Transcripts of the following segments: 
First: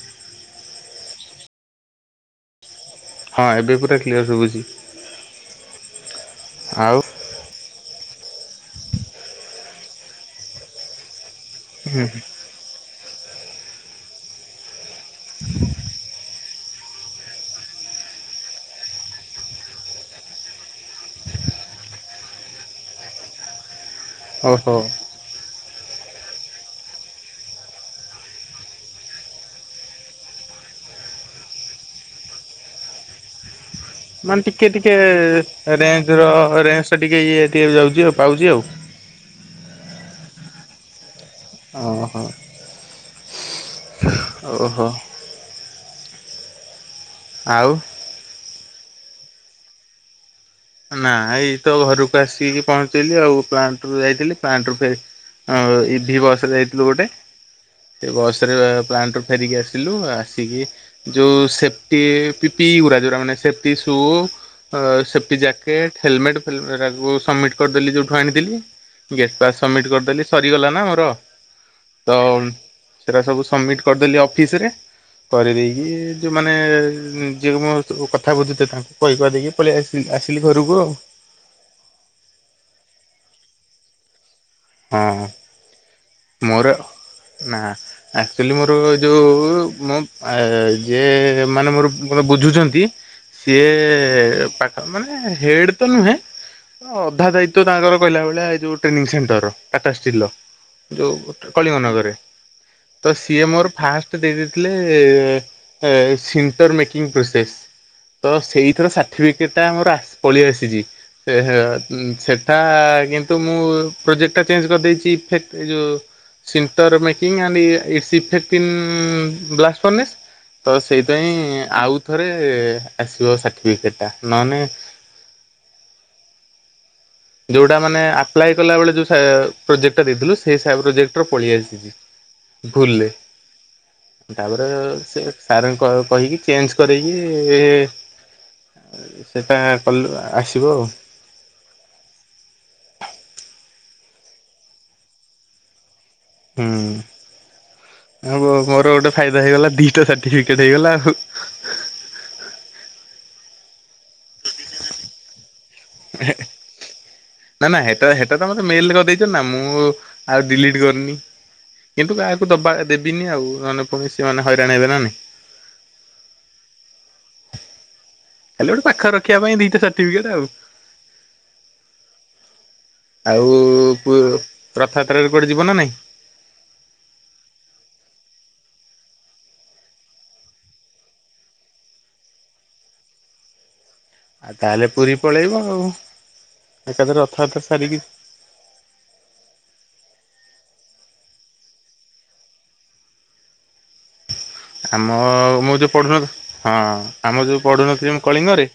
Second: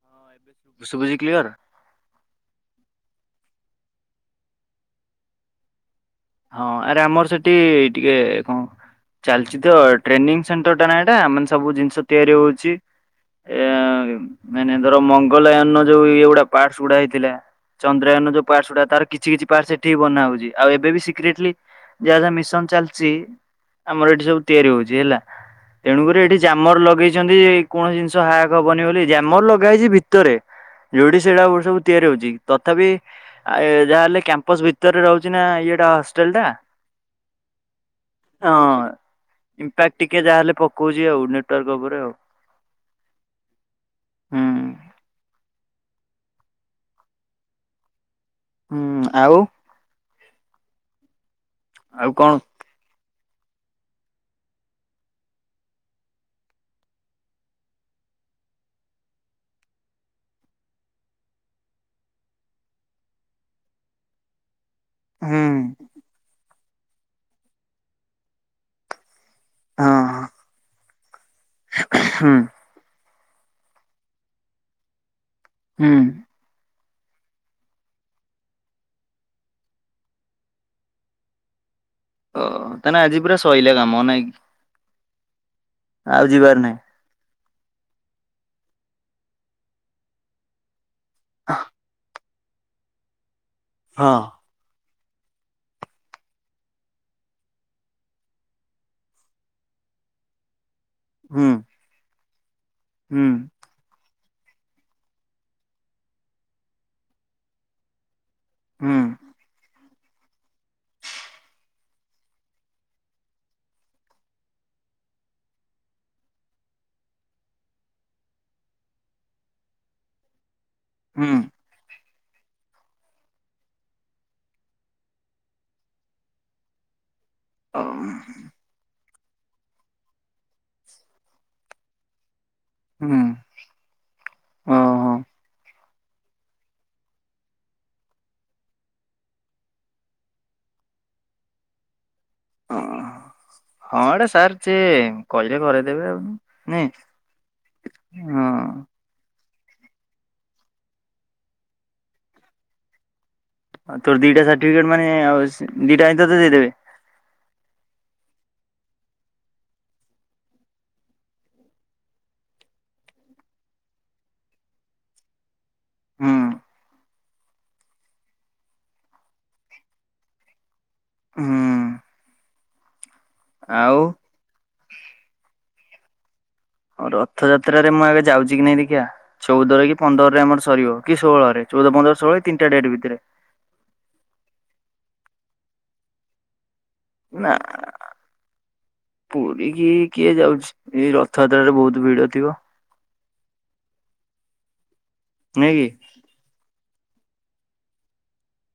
ହଁ ଏବେ ଶୁ- ଶୁଭୁଛି କ୍ଲିୟର? ହଁ ଏବେ ପୁରା କ୍ଲିୟର ଶୁଭୁଚି। ହଁ ଆଉ ଆରେ ଆମର ସେ ଟି ଟିିକେ କଣ ଚାଲିଚି ତ ଟ୍ରେନିଂ ସେଣ୍ଟରଟା ନା ଏଡା ମା ସବୁ ଜିନିଷ ହୁଁ ତିଆରି ହଉଛି। ଏ ନାହିଁ ନାହିଁ ଧର ମଙ୍ଗଲୟନ ଯୋଉ ଇଏଗୁଡା ପାର୍ଟସ ଗୁଡା ହେଇଥିଲା ଚନ୍ଦ୍ରାୟନ ଯୋଉ ପାର୍ଟସ ଗୁଡା ତାର କିଛିକିଛି ପାର୍ଟ୍ସ ସେଠି ବନା ହଉଛି ଆଉ ଏବେ ବିି ସି ସିକେରେଟଲି ଯାହା ଯାହା ମିଶନ ଚାଲିଛି ଆମର ଏଠି ସବୁ ତିଆରି ଓହୋ। ହଉଛି ହେଲା। ତେଣୁକରି ଏଠି ଜାମର ଲଗେଇଛନ୍ତି କୌଣସି ଜିନିଷ ହାକ ହବନି ବୋଲି ଜାମର ଲଗାହେଇଛି ଭିତରେ। ଯୋଉଠି ସେଟା ସବୁ ତିଆରି ହଉଛି ତଥାପି ଆ ଯାହାହେଲେ କ୍ୟାମ୍ପସ ଭିତରେ ରହୁଛିନା ଇଏଟା ତ ଟା ରେଞ୍ଜଟା ଟିକେ ଇଏ ଟିକ ଯାଉଛି ଆଉ ପାଉଛି ଆଉ। ହଁ। ଇମ୍ପାକ୍ଟ ଟିକେ ଯାହାହେଲେ ପକଉଛି ଆଉ ନେଟୱାର୍କ ଉପରେ ଆଉ। ଓହୋ [inaudible] ଓହୋ। ଆଉ। ହୁଁ ଆଉ। ନା ଏଇ ତ ଆଉ ଘରକୁ କଣ ଆସିକି ପହଞ୍ଚ ଚିଲି ଆଉ ପ୍ଲାଣ୍ଟରୁ ଯାଇଥିଲି ପ୍ଲାଣ୍ଟରୁ ଫେରି ଆ ଇଭି ବସରେ ଯାଇଥିଲୁ ଗୋଟେ। ସେ ବସରେ ପ୍ଲାଣ୍ଟରୁ ଫେରିକି ଆସିଲୁ। ଆସିକି ଯୋଉ ସେଫ୍ଟି ପି ପି ଇ ଗୁରା ଯୋରା ମାନେ ସେପ୍ଟି ସୁ। ସେପ୍ଟି ହୁଁ ଜାକେଟ ହେଲମେଟ ଫେଲ ରାକୁ ସବମିଟ କରିଦେଲି ଯଉଠୁ ଆଣିଥିଲି। ଗେଟପାସ୍ ସବମିଟ୍ କରିଦେଲି ହଁ ସରିଗଲା ନା ମୋର ତ ହୁଁ ସେଟା ସବୁ ସବମିଟ କରିଦେଲି ଅଫିସରେ ହୁଁ। କରିଦେଇକି ଯ ମାନେ ଯିଏ ମୋ କଥା ବୁଝୁଥିଲା କହି କଦକି ପଳେଇ ଆ ଆସିଲି ଘରକୁ ଆଉ। ଓ ତାନେ ଆଜି ପୁରା ସଇଲା କାମ ନାଇଁକି? ହଁ ଯିବାର ମୋର ନାହିଁ। ନା ଆକ୍ଚୁଲି ମୋର ଯୋଉ ମ ଆ ଯେ ହଁ ମାନେ ମୋର ମ ବୁଝୁଛନ୍ତି ସିଏ ପା ମାନେ ହେଡ ତ ନୁହେଁ ଅଧା ଦାୟିତ୍ବ ତାଙ୍କର କହିଲା ଭଳିଆ ଏଇ ଯୋଉ ଟ୍ରେନିଂ ସେଣ୍ଟରର। ଟାଟା ଷ୍ଟିଲ ଯଉ ହୁଁ କଳିଙ୍ଗ ନଗରରେ ତ ହୁଁ ସିଏ ମୋର ଫାଷ୍ଟ ଦେଇ ଦେଇଥିଲେ ସିଣ୍ଟର ମେକିଂ ପ୍ରୋସେସ୍। ତ ସେଇଥିର ହୁଁ ସାର୍ଟିଫିକେ ସେଟା ମୋର ଆ ପଳିଆସିଛି ହେ ସେଟା କିନ୍ତୁ ମୁଁ ପ୍ରୋଜେ ଟା ଚେଞ୍ କରିଦେଇଛି ଫେ ଏ ଯୋ ସିଣ୍ଟର ମେକିଂ ଆଣ୍ଡ ଏ ଏସିଫେକ୍ଟିନ୍ ବ୍ଲାଷ୍ଟ ପନସ୍ ତ ହୁଁ ସେଇଥିପାଇଁ ଆଉଥରେ ଆସିବ ସାର୍ଟିଫିକେଟଟା ନହେନେ ଯେଉଁଟା ମାନେ ଆପ୍ଲାଏ କଲାବେଳେ ଯେଉ ସା ପ୍ରୋଜେକ୍ଟା ଦେଇଥିଲୁ ସେଇ ପ୍ରୋଜେକ୍ଟର ପଳେଇ ଆସିଛି। ଭୁଲରେ। ହୁଁ। ତାପରେ ଓହୋ ସେ ସାରଙ୍କୁ କ କହିକି ଚେଞ୍ଜ କରେଇକି ସେଇଟା କଲୁ ଆସିବ ଆଉ। ହଁ ହ ଏଇଟା ସାର୍ [unintelligible] କହିଲେ କରେଇଦେବେ ଆଉ। ନାଇଁ ହଁ ହୁଁ ଆ ମୋର ଗୋଟେ ଫାଇଦା ହେଇଗଲା ଦିଟା ସାର୍ଟିଫିକେଟ ହେଇଗଲା ଆଉ। ତୋର ଦିଟା ସାର୍ଟିଫିକେଟ୍ ମାନେ ଦିଟା ଆକ ତତେ ଦେଇଦେବେ? ନା ନା ସେଟା ସେଟା ତ ମତେ ମେଲ କରିଦେଇଛନି ନା ମୁଁ ଆଉ ଡିଲିଟ କରିନି। କିନ୍ତୁ କାହାକୁ ଦବା ଦେବିନି ଆଉ ମାନେ ପୁଣି ସେ ମାନେ ହଇରାଣ ହେବେ ନା ନାହିଁ। ହୁଁ। ଖାଲି ଗୋଟେ ପାଖରେ ରଖିବା ପାଇଁ ଦିଟା ସାର୍ଟିଫିକେଟ ଆଉ। ହୁଁ ଆଉ ପୁ ରଥଯାତ୍ରରେ କୁଆଡେ ଯିବ ନା ନାଇଁ? [unintelligible] ରଥଯାତ୍ରାରେ ମୁଁ ଏବେ ଯାଉଛି କି ନାଇଁ ଦେଖିବା। ଚଉଦରେ କି ପନ୍ଦରରେ ଆମର ସରିବ କି ଷୋହଳରେ ଚଉଦ ପନ୍ଦର ଷୋହଳ ତିନଟାଡେଟ୍ ଭିତରେ। ଆଉ ତାହେଲେ ପୁରୀ ପଳେଇବ ଆଉ ଏକାଥରେ ନା ରଥଯାତ୍ରା ସାରିକି ପୁରୀ କି କିଏ ଯାଉଛି ଏଇ ରଥଯାତ୍ରାରେ ବହୁତ ଭିଡ ଥିବ। ଆମ ନୁହେଁ ମୁଁ କି? ଯୋଉ ପଢୁନ ହଁ ଆମ ଯୋଉ ପଢୁନଥିଲି ମୁଁ କଳିଙ୍ଗରେ।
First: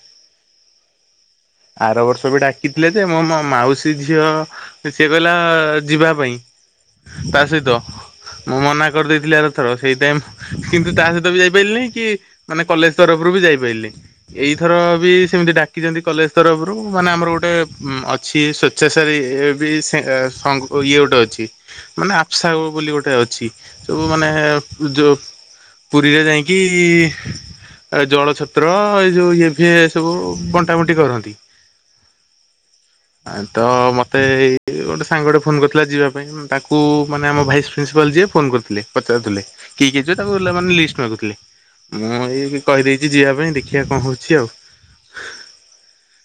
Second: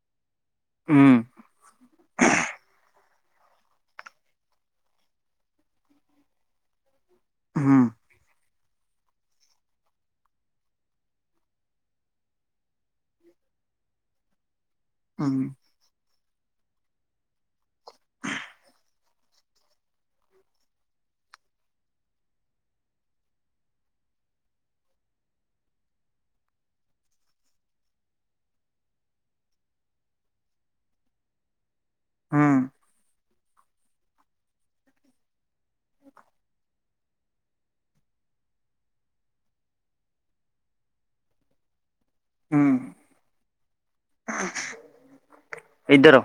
ହୁଁ। ଆର ବର୍ଷ ବି ଡାକିଥିଲେ ଯେ ମୋ ମ ମାଉସୀ ଝିଅ ସିଏ କହିଲା ଯିବା ପାଇଁ। ତା ସହିତ ହୁଁ ମୁଁ ମନା କରିଦେଇଥିଲି ଆରଥର ସେଇ ଟାଇମ୍ କିନ୍ତୁ ତା ସହିତ ବି ଯାଇପାରିଲିନି କି ମାନେ କଲେଜ ତରଫରୁ ବି ଯାଇପାରିଲିନି। ଏଇଥର ହୁଁ [unintelligible] ଖିଛନ୍ତି କଲେଜ ତରଫରୁ ମାନେ ଆମର ଗୋଟେ ଅଛି ସ୍ଵେଚ୍ଛାସାବି [unintelligible] ଇଏ ଗୋଟେ ଅଛି ମାନେ ଆପସା ବୋଲି ଗୋଟେ ଅଛି ସବୁ ମାନେ ଯୋଉ ପୁରୀରେ ଯାଇକି ଏ ଜଳ ଛତ୍ର ଏଇ ଯୋଉ ଇଏ ଫିଏ ସବୁ ବଣ୍ଟା ବଣ୍ଟି କରନ୍ତି। ହଁ। ତ ମୋତେ ଏଇ ଗୋଟେ ସାଙ୍ଗ ଗୋଟେ ଫୋନ୍ କରିଥିଲା ଯିବା ପାଇଁ। ତାଙ୍କୁ ମାନେ ଆମ ଭାଇସ ପ୍ରିନ୍ସିପାଲ ଯିଏ ଫୋନ କରିଥିଲେ ପଚାରୁଥିଲେ କିଏ କିଏ ଯିବେ ତାକୁ ମାନେ ଲିଷ୍ଟ ମାଗୁଥିଲେ। ମୁଁ ଏଇ ବି ହୁଁ କହିଦେଇଛି ଯିବା ପାଇଁ ଦେଖିବା କଣ ହଉଛି ଆଉ। ଏଇଥର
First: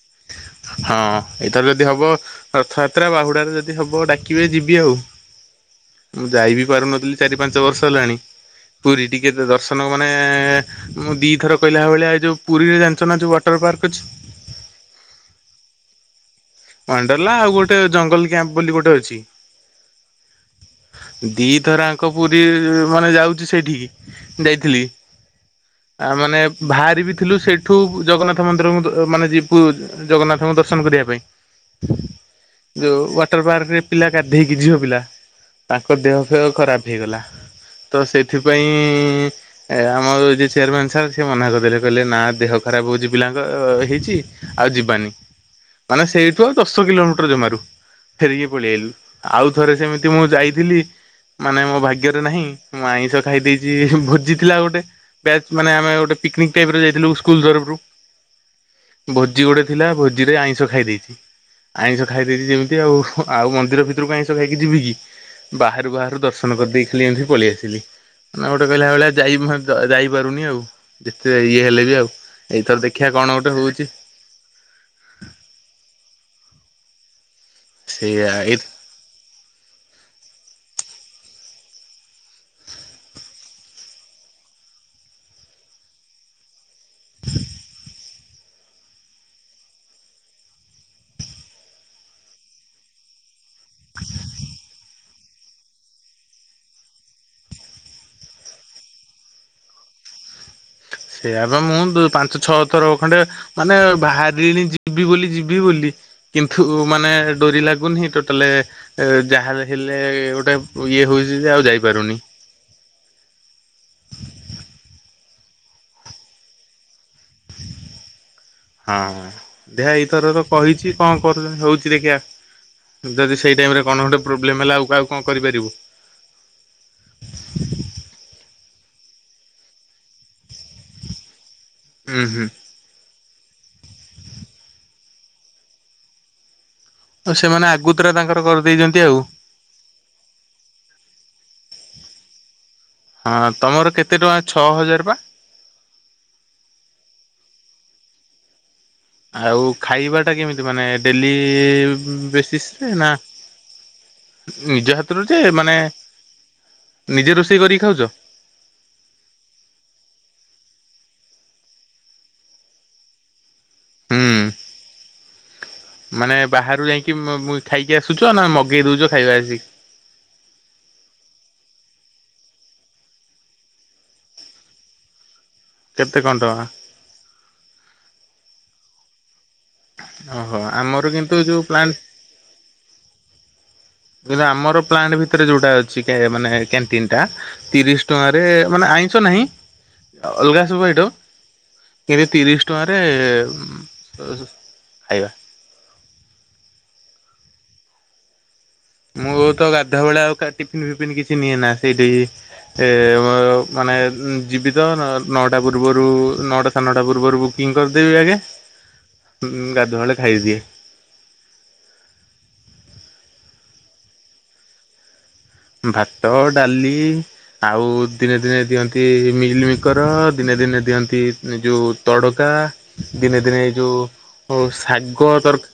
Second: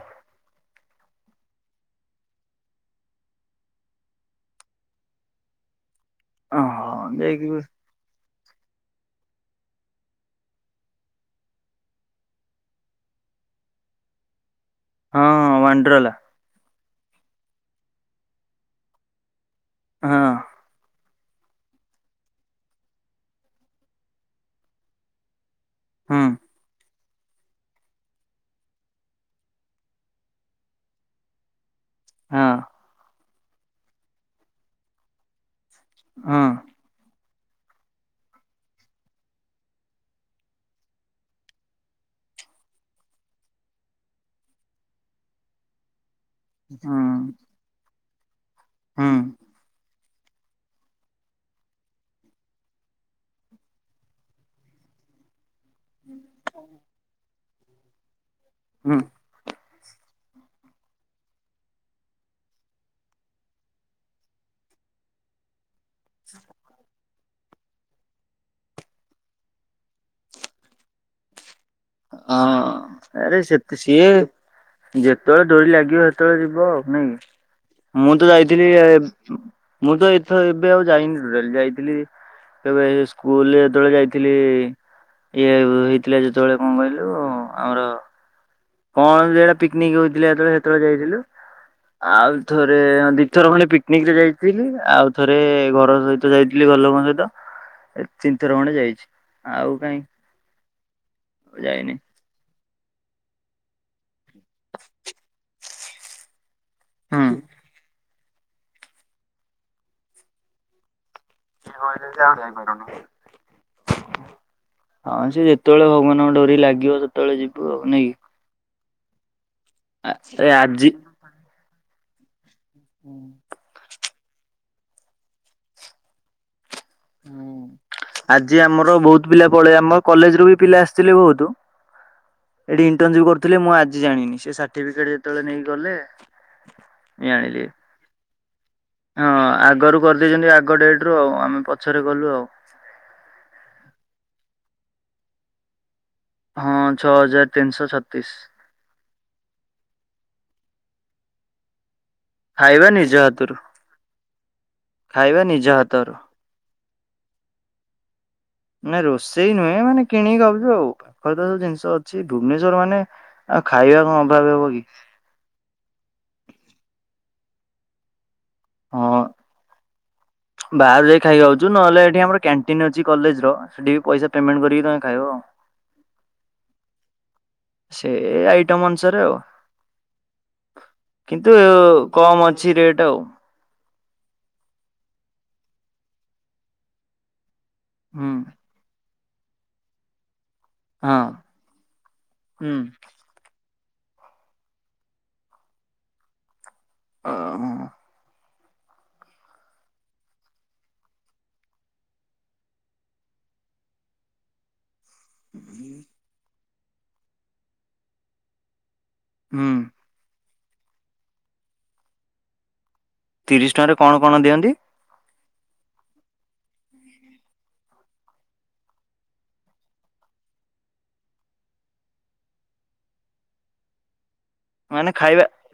ହଁ ଏଇଥର ଯଦି ହବ ରଥଯାତ୍ରା, ବାହୁଡାରେ ଯଦି ହବ ଡାକିବେ ଯିବି ଆଉ। ମୁଁ ଯାଇ ହଁ ବିି ପାରୁନଥିଲି ଚାରି ଯାଇକି ପାଞ୍ଚ ବର୍ଷ ହେଲାଣି ପୁରୀ ଟିକେ ଦର୍ଶନ ମାନେ ମୁଁ ଦିଥର କହିଲା ଭଳିଆ ଯୋଉ ପୁରୀରେ ଜାଣିଛ ନା ଯୋଉ ୱାଟର ପାର୍କ ଅଛି। ହଁ ୱାଣ୍ଡ୍ରଲା। ୱାଣ୍ଡ୍ରଲା ଆଉ ଗୋଟେ ଜଙ୍ଗଲ କ୍ୟାମ୍ପ ବୋଲି ଗୋଟେ ଅଛି। ହଁ। ଦି ଥର ଆଙ୍କ ପୁରୀ ମାନେ ଯାଉଛି ସେଇଠିକି ଯାଇଥିଲି। ଆ ହୁଁ। ମାନେ ବାହାରି ବିି ଥିଲୁ ସେଇଠୁ ଜଗନ୍ନାଥ ମନ୍ଦିରଙ୍କୁ ମାନେ ଯିବୁ ଜଗନ୍ନାଥଙ୍କୁ ଦର୍ଶନ କରିବା ପାଇଁ। ହଁ ଯୋଉ ୱାଟର ପାର୍କରେ ପିଲା ଗାଧେଇକି ଝିଅ ପିଲା। ତାଙ୍କ ଦେହ ହଁ ଫେହ ଖରାପ ହେଇଗଲା ତ ସେଥିପାଇଁ ଏ ଆମର ଜେ ଚେୟାରମାନ ସାର୍ ସେ ମନା କରିଦେଲେ କହିଲେ ନା ଦେହ ଖରାପ ହଉଛି ପିଲାଙ୍କ ହେଇଛି ଆଉ ଯିବାନି। ମାନେ ସେଇ ଠୁ ଆଉ ଦଶ ହଁ କିଲୋମିଟର ଜମାରୁ ଫେରିକି ପଳେଇ ଆଇଲୁ। ଆଉ ଥରେ ସେମିତି ମୁଁ ଯାଇଥିଲି। ମାନେ ମୋ ଭାଗ୍ୟରେ ନାହିଁ ମୁଁ ଆଇଁଷ ଖାଇ ଦେଇଛି ଭୋଜି ଥିଲା ଗୋଟେ। ମାନେ ଆମେ ଗୋଟେ ପିକନିକ୍ ଯାଇଥିଲୁ ସ୍କୁଲ ତରଫରୁ। ହଁ। ଭୋଜି ଗୋଟେ ଥିଲା ଭୋଜିରେ ଆଇଁଷ ଖାଇ ଦେଇଛି। ଆଇଁଷ ଖାଇ ଦେଇଛି ଯେମିତି ଆଉ ଆଉ ମନ୍ଦିର ଭିତରକୁ ଆଇଁଷ ଖାଇକି ଯିବି କି। ବାହାରୁ ବାହାରୁ ଦର୍ଶନ କରିଦେଇ ଖାଲି ଏମିତି ପଳେଇ ଆସିଲି। ନା ଗୋଟେ କହିଲା ଭଳିଆ ଯାଇ ଯାଇପାରୁନି ଆଉ ଯେତେ ଇଏ ହେଲେ ବି। ଆଉ। ଏଇଥର ଦେଖିବା ହଁ କଣ ଆରେ ଗୋଟେ ସେତ ହଉଛି ସିଏ। ଯେତେବେଳେ ଡୋରି ଲାଗିବ ସେତେବେଳେ ଯିବ ଆଉ ନାଇଁ କି? ମୁଁ ସେଇଆ ତ ଏଇ ଯାଇଥିଲି। ମୁଁ ତ ଏଥର ଏବେ ଆଉ ଯାଇନି ଟୋଟାଲି ଯାଇଥିଲି। କେବେ ସ୍କୁଲ ଯେତେବେଳେ ଯାଇଥିଲି ଇଏ ହେଇଥିଲା ଯେତେବେଳେ। ମବାଇଲୁ ଆମର। କଣ ଯେଟା ପିକନିକ ହଉଥିଲା ଯେତେବେଳେ ସେତେବେଳେ ଯାଇଥିଲୁ ଆଉ ଥରେ ଦି ଥର ଖଣ୍ଡେ ପିକନିକରେ ଯାଇଥିଲି ଆଉ ଥରେ ଘର ସହିତ ଯାଇଥିଲି ଘର ଲୋକଙ୍କ ସହିତ। ଏ ତିନିଥର ଖଣ୍ଡେ ଯାଇଛି ଆଉ କାଇ। ସେଆବେ ମୁଁ ପାଞ୍ଚ ଛଅ। ତର ଖଣ୍ଡେ ମାନେ ବାହାରିଣି ଯିବି ବୋଲି ଯିବି ବୋଲି। କିନ୍ତୁ ମାନେ ହୁଁ। ଡୋରି ଲାଗୁନି ଟୋଟାଲେ ଯାହା ହେଲେ ଗୋଟେ ଇଏ ହଉଛି ଯେ ଆଉ ଯାଇପାରୁନି। ଯାଇପାରୁନି। ହଁ ସେ ଯେତେବେଳେ ଭଗବାନଙ୍କ ଡୋରି ଲାଗିବ ସେତେବେଳେ ଯିବୁ ଆଉ ନାଇଁ କି? ହଁ ଦେ ଏଇଥର ତ ଆରେ ଆଜି କହିଛି କଣ? କର ହଉଛି ଦେଖିବା ଯଦି ସେଇ ଟାଇମରେ କଣ ଗୋଟେ ପ୍ରୋବ୍ଲେମ ହେଲା ଆଉ କାହାଉ କଣ କରିପାରିବୁ? ଆଜି ଆମର ବହୁତ ପିଲା ପଳେଇ ଆମ କଲେଜରୁ ବି ପିଲା ଆସିଥିଲେ ବହୁତ। ହୁଁ ହୁଁ। ଏଠି ଇଣ୍ଟନସିପ କରୁଥିଲେ ମୁଁ ଆଜି ଜାଣିନି ସେ ସାର୍ଟିଫିକେଟ ଯେତେବେଳେ ନେଇ କି ଗଲେ? ଆଉ ଜାଣିଲି। ସେମାନେ ଆଗତୁରା ତାଙ୍କର କରିଦେଇଛନ୍ତି। ଆଉ ହଁ ଆଗରୁ କରିଦେଇଛନ୍ତି ଆଗ ଡେଟରୁ ଆଉ ଆମେ ପଛରେ ଗଲୁ ଆଉ। ହଁ ତୁମର କେତେ ଟଙ୍କା ଛଅ ହଜାର ପା? ହଁ ଛଅ ହଜାର ତିନିଶହ ଛତିଶ। ଆଉ ଖାଇବାଟା କେମିତି ମାନେ ଡେଲି ବେ ଖାଇବା ନା ନିଜ ହାତରୁ ନିଜ ହାତରୁ ଯେ ଖାଇବା ନିଜ ମାନେ। ହାତରୁ। ନିଜେ ରୋଷେଇ କରିକି ଖାଉଛ। ନାଇଁ ରୋଷେଇ ନୁହେଁ ମାନେ କିଣିକି ଖାଉଛୁ ଆଉ ପାଖରେ ତ ସବୁ ଜିନିଷ ଅଛି ଭୁବନେଶ୍ୱର ମାନେ। ଆଉ ଖାଇବା କଣ ହୁଁ। ଅଭାବ ହବ କି? ମାନେ ବାହାରୁ ଯାଇକି ଖାଇକି ଆସୁଛ ନା ମଗେଇ ଦଉଛ ଖାଇବା ଆସିକି? ବାହାରେ ଯାଇ ଖାଇକି ଆଉଛୁ ନହେଲେ ଏଠି ଆମର କ୍ୟାଣ୍ଟିନ୍ ଅଛି କଲେଜ ର ସେଠି ପଇସା ପେମେଣ୍ଟ କରିକି ତମେ ଖାଇବ ଆଉ। କେତେ କଣ ଟଙ୍କା? ସେ ଆଇଟମ୍ ଅନୁସାରେ ଆଉ। ଓହୋ ଆମର କିନ୍ତୁ ଯୋଉ ପ୍ଲାଣ୍ଟ କମ୍ ଅଛି ରେଟ୍ ଆଉ। କିୁ ଆମର ପ୍ଲାଣ୍ଟ ଭିତରେ ଯୋଉଟା ଅଛି ମାନେ କ୍ୟାଣ୍ଟିନଟା ତିରିଶ ହୁଁ ଟଙ୍କାରେ ମାନେ ଆଇଁସ ନାହିଁ। ଅଲଗା ସବୁ ଏଠୁ ହଁ କେବେ ତିରିଶ ହୁଁ ଟଙ୍କାରେ? ଖାଇବା। ଓହୋ। ମୁଁ ତ ଗାଧା ବଳିଆ ଆଉ ଟିଫିନ ଫିଫିନ କିଛି ନିଏ ନା ସେଇଠିି ଏ ମାନେ ଜୀବିତ ନଅଟା ପୂର୍ବରୁ ନଅଟା ସାଢ଼େ ନଅଟା ପୂର୍ବରୁ ବୁକିଂ କରିଦେବି ଆଜ୍ଞା। ହୁଁ ହୁଁ ଗାଧୁଆ ବେଳେ ଖାଇଦିଏ। ତିରିଶ ଟଙ୍କାରେ କଣ କଣ ଦିଅନ୍ତି? ଭାତ, ଡାଲି। ଆଉ ଦିନେ ଦିନେ ଦିଅନ୍ତି ମିଲମିକର ଦିନେ ଦିନେ ଦିଅନ୍ତି ଯୋଉ ତଡକା। ଦିନେ ଦିନେ ଏଇ ଯୋଉ ଓ ମାନେ ଶାଗ ଖାଇବା ତରକା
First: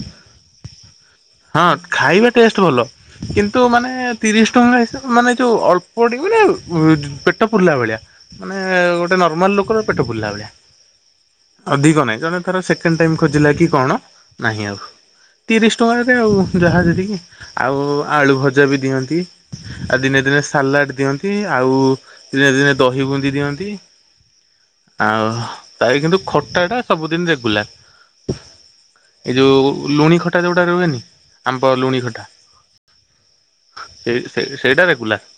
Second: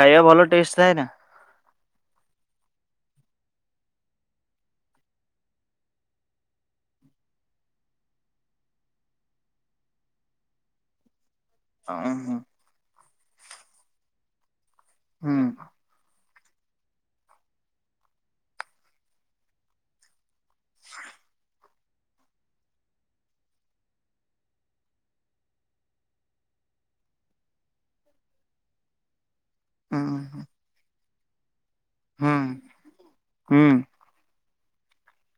ଖାଇବା ଭଲ ଟେଷ୍ଟ ଥାଏ ନା? ହଁ ଖାଇବା ଟେଷ୍ଟ ଭଲ। କିନ୍ତୁ ମାନେ ତିରିଶ ଟଙ୍କା ହିସାବରେ ମାନେ ଯୋଉ ଅଳ୍ପ ମାନେ ପେଟ ଫୁରିଲା ଭଳିଆ। ମାନେ ଗୋଟିଏ ନର୍ମାଲ ଲୋକର ପେଟ ପୁରିଲା ଭଳିଆ। ଅଧିକ ହୁଁ ନାଇଁ ଜଣେ ଧର ସେକେଣ୍ଡ ଟାଇମ ଖୋଜିଲା କି କଣ ନାହିଁ ଆଉ। ହୁଁ ତିରିଶ ଟଙ୍କାରେ ଆଉ ଯାହା ଯେତିକି ଆଉ ଆଳୁ ଭଜା ବି ଦିଅନ୍ତି। ଆଉ ଦିନେ ଦିନେ ସାଲାଡ ଦିଅନ୍ତି ଆଉ ଦିନେ ଦିନେ ଦହି ବୁନ୍ଦି ଦିଅନ୍ତି। ଆଉ ତ କିନ୍ତୁ ଖଟା ଟା ସବୁଦିନ ରେଗୁଲାର। ଏଇ ଯୋଉ ଲୁଣି ଖଟା ହୁଁ। ଯୋଉଟା ରୁହେନି ଆମ୍ପ ଲୁଣି ହୁଁ। ସେଇ ସେଇଟା ରେଗୁଲାର।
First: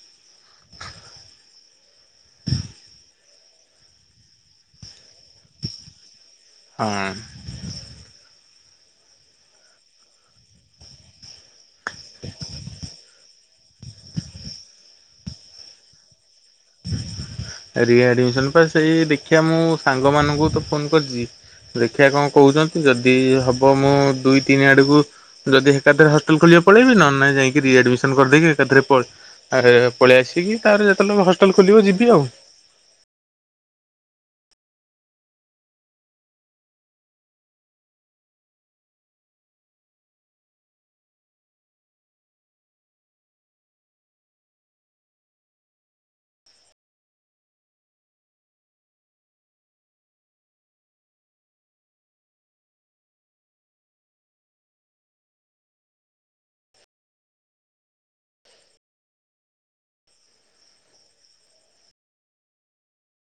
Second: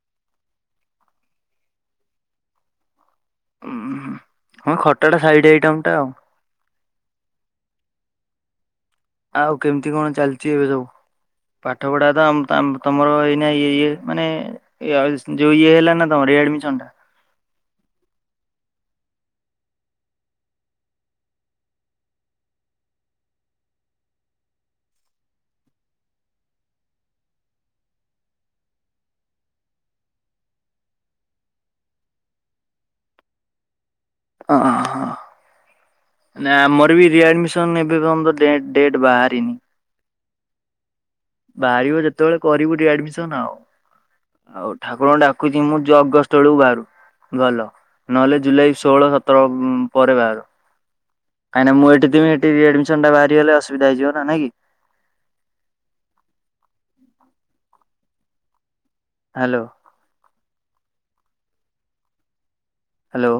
[inaudible] ଉଁ ହଁ ଖଟା ଟା ସାଇଡ ଆଇଟମ୍ ଟା ଆଉ। ହଁ ଆଉ କେମିତି କଣ ଚାଲିଛି ଏବେ ସବୁ? ପାଠ ପଢା ତ ତମର ଏଇନା ଇ ଇଏ ମାନେ ଯୋଉ ଇଏ ହେଲା ନା ତମର ରିଆଡମିସନ ଟା। ରିଆଡମିସନ ପା ସେଇ ଦେଖିବା ମୁଁ ସାଙ୍ଗ ମାନଙ୍କୁ ତ ଫୋନ କରିଛି। ଦେଖିବା କଣ କହୁଛନ୍ତି? ଯଦି ହବ ମୁଁ ଦୁଇ ତିନି ଆଡ଼କୁ ଯଦି ଏକାଥରେ ହଷ୍ଟେଲ ଖୋଲିବ ପଳେଇବି ନହେନେ ନାଇଁ ଯାଇକି ରିଆଡ଼ମିସନ କରିଦେଇକି ଏକାଥରେ ପ ଆରେ ପଳେଇ ଆସିକି ତାରେ ଯେତେବେଳେ ହଷ୍ଟେଲ ଖୋଲିବ ଯିବି ଆଉ। ହଁ ହଁ ମାନେ ଆମର ବି ରିଆଡମିସନ ଏବେ କଣ ଡେଟ୍ ଡେଟ୍ ବାହାରିନି। ବାହାରିବ ଯେତେବେଳେ କରିବୁ ରିଆଡମିସନ ଆଉ। ଆଉ ଠାକୁରଙ୍କୁ ଡାକୁଛି ମୁଁ ଅଗଷ୍ଟ ବେଳକୁ ବାହାରୁ। ଭଲ ନହେଲେ ଜୁଲାଇ ଷୋହଳ ସତର ପରେ ବାହାରୁ। କାହିଁକି ନା ମୁଁ ଏଠିି ଥିବି ହେଠି ରିଆଡମିସନ ଟା ବାହାରିଗଲେ ଅସୁବିଧା ହେଇଯିବ ନା ନାହିଁକି। Hello hello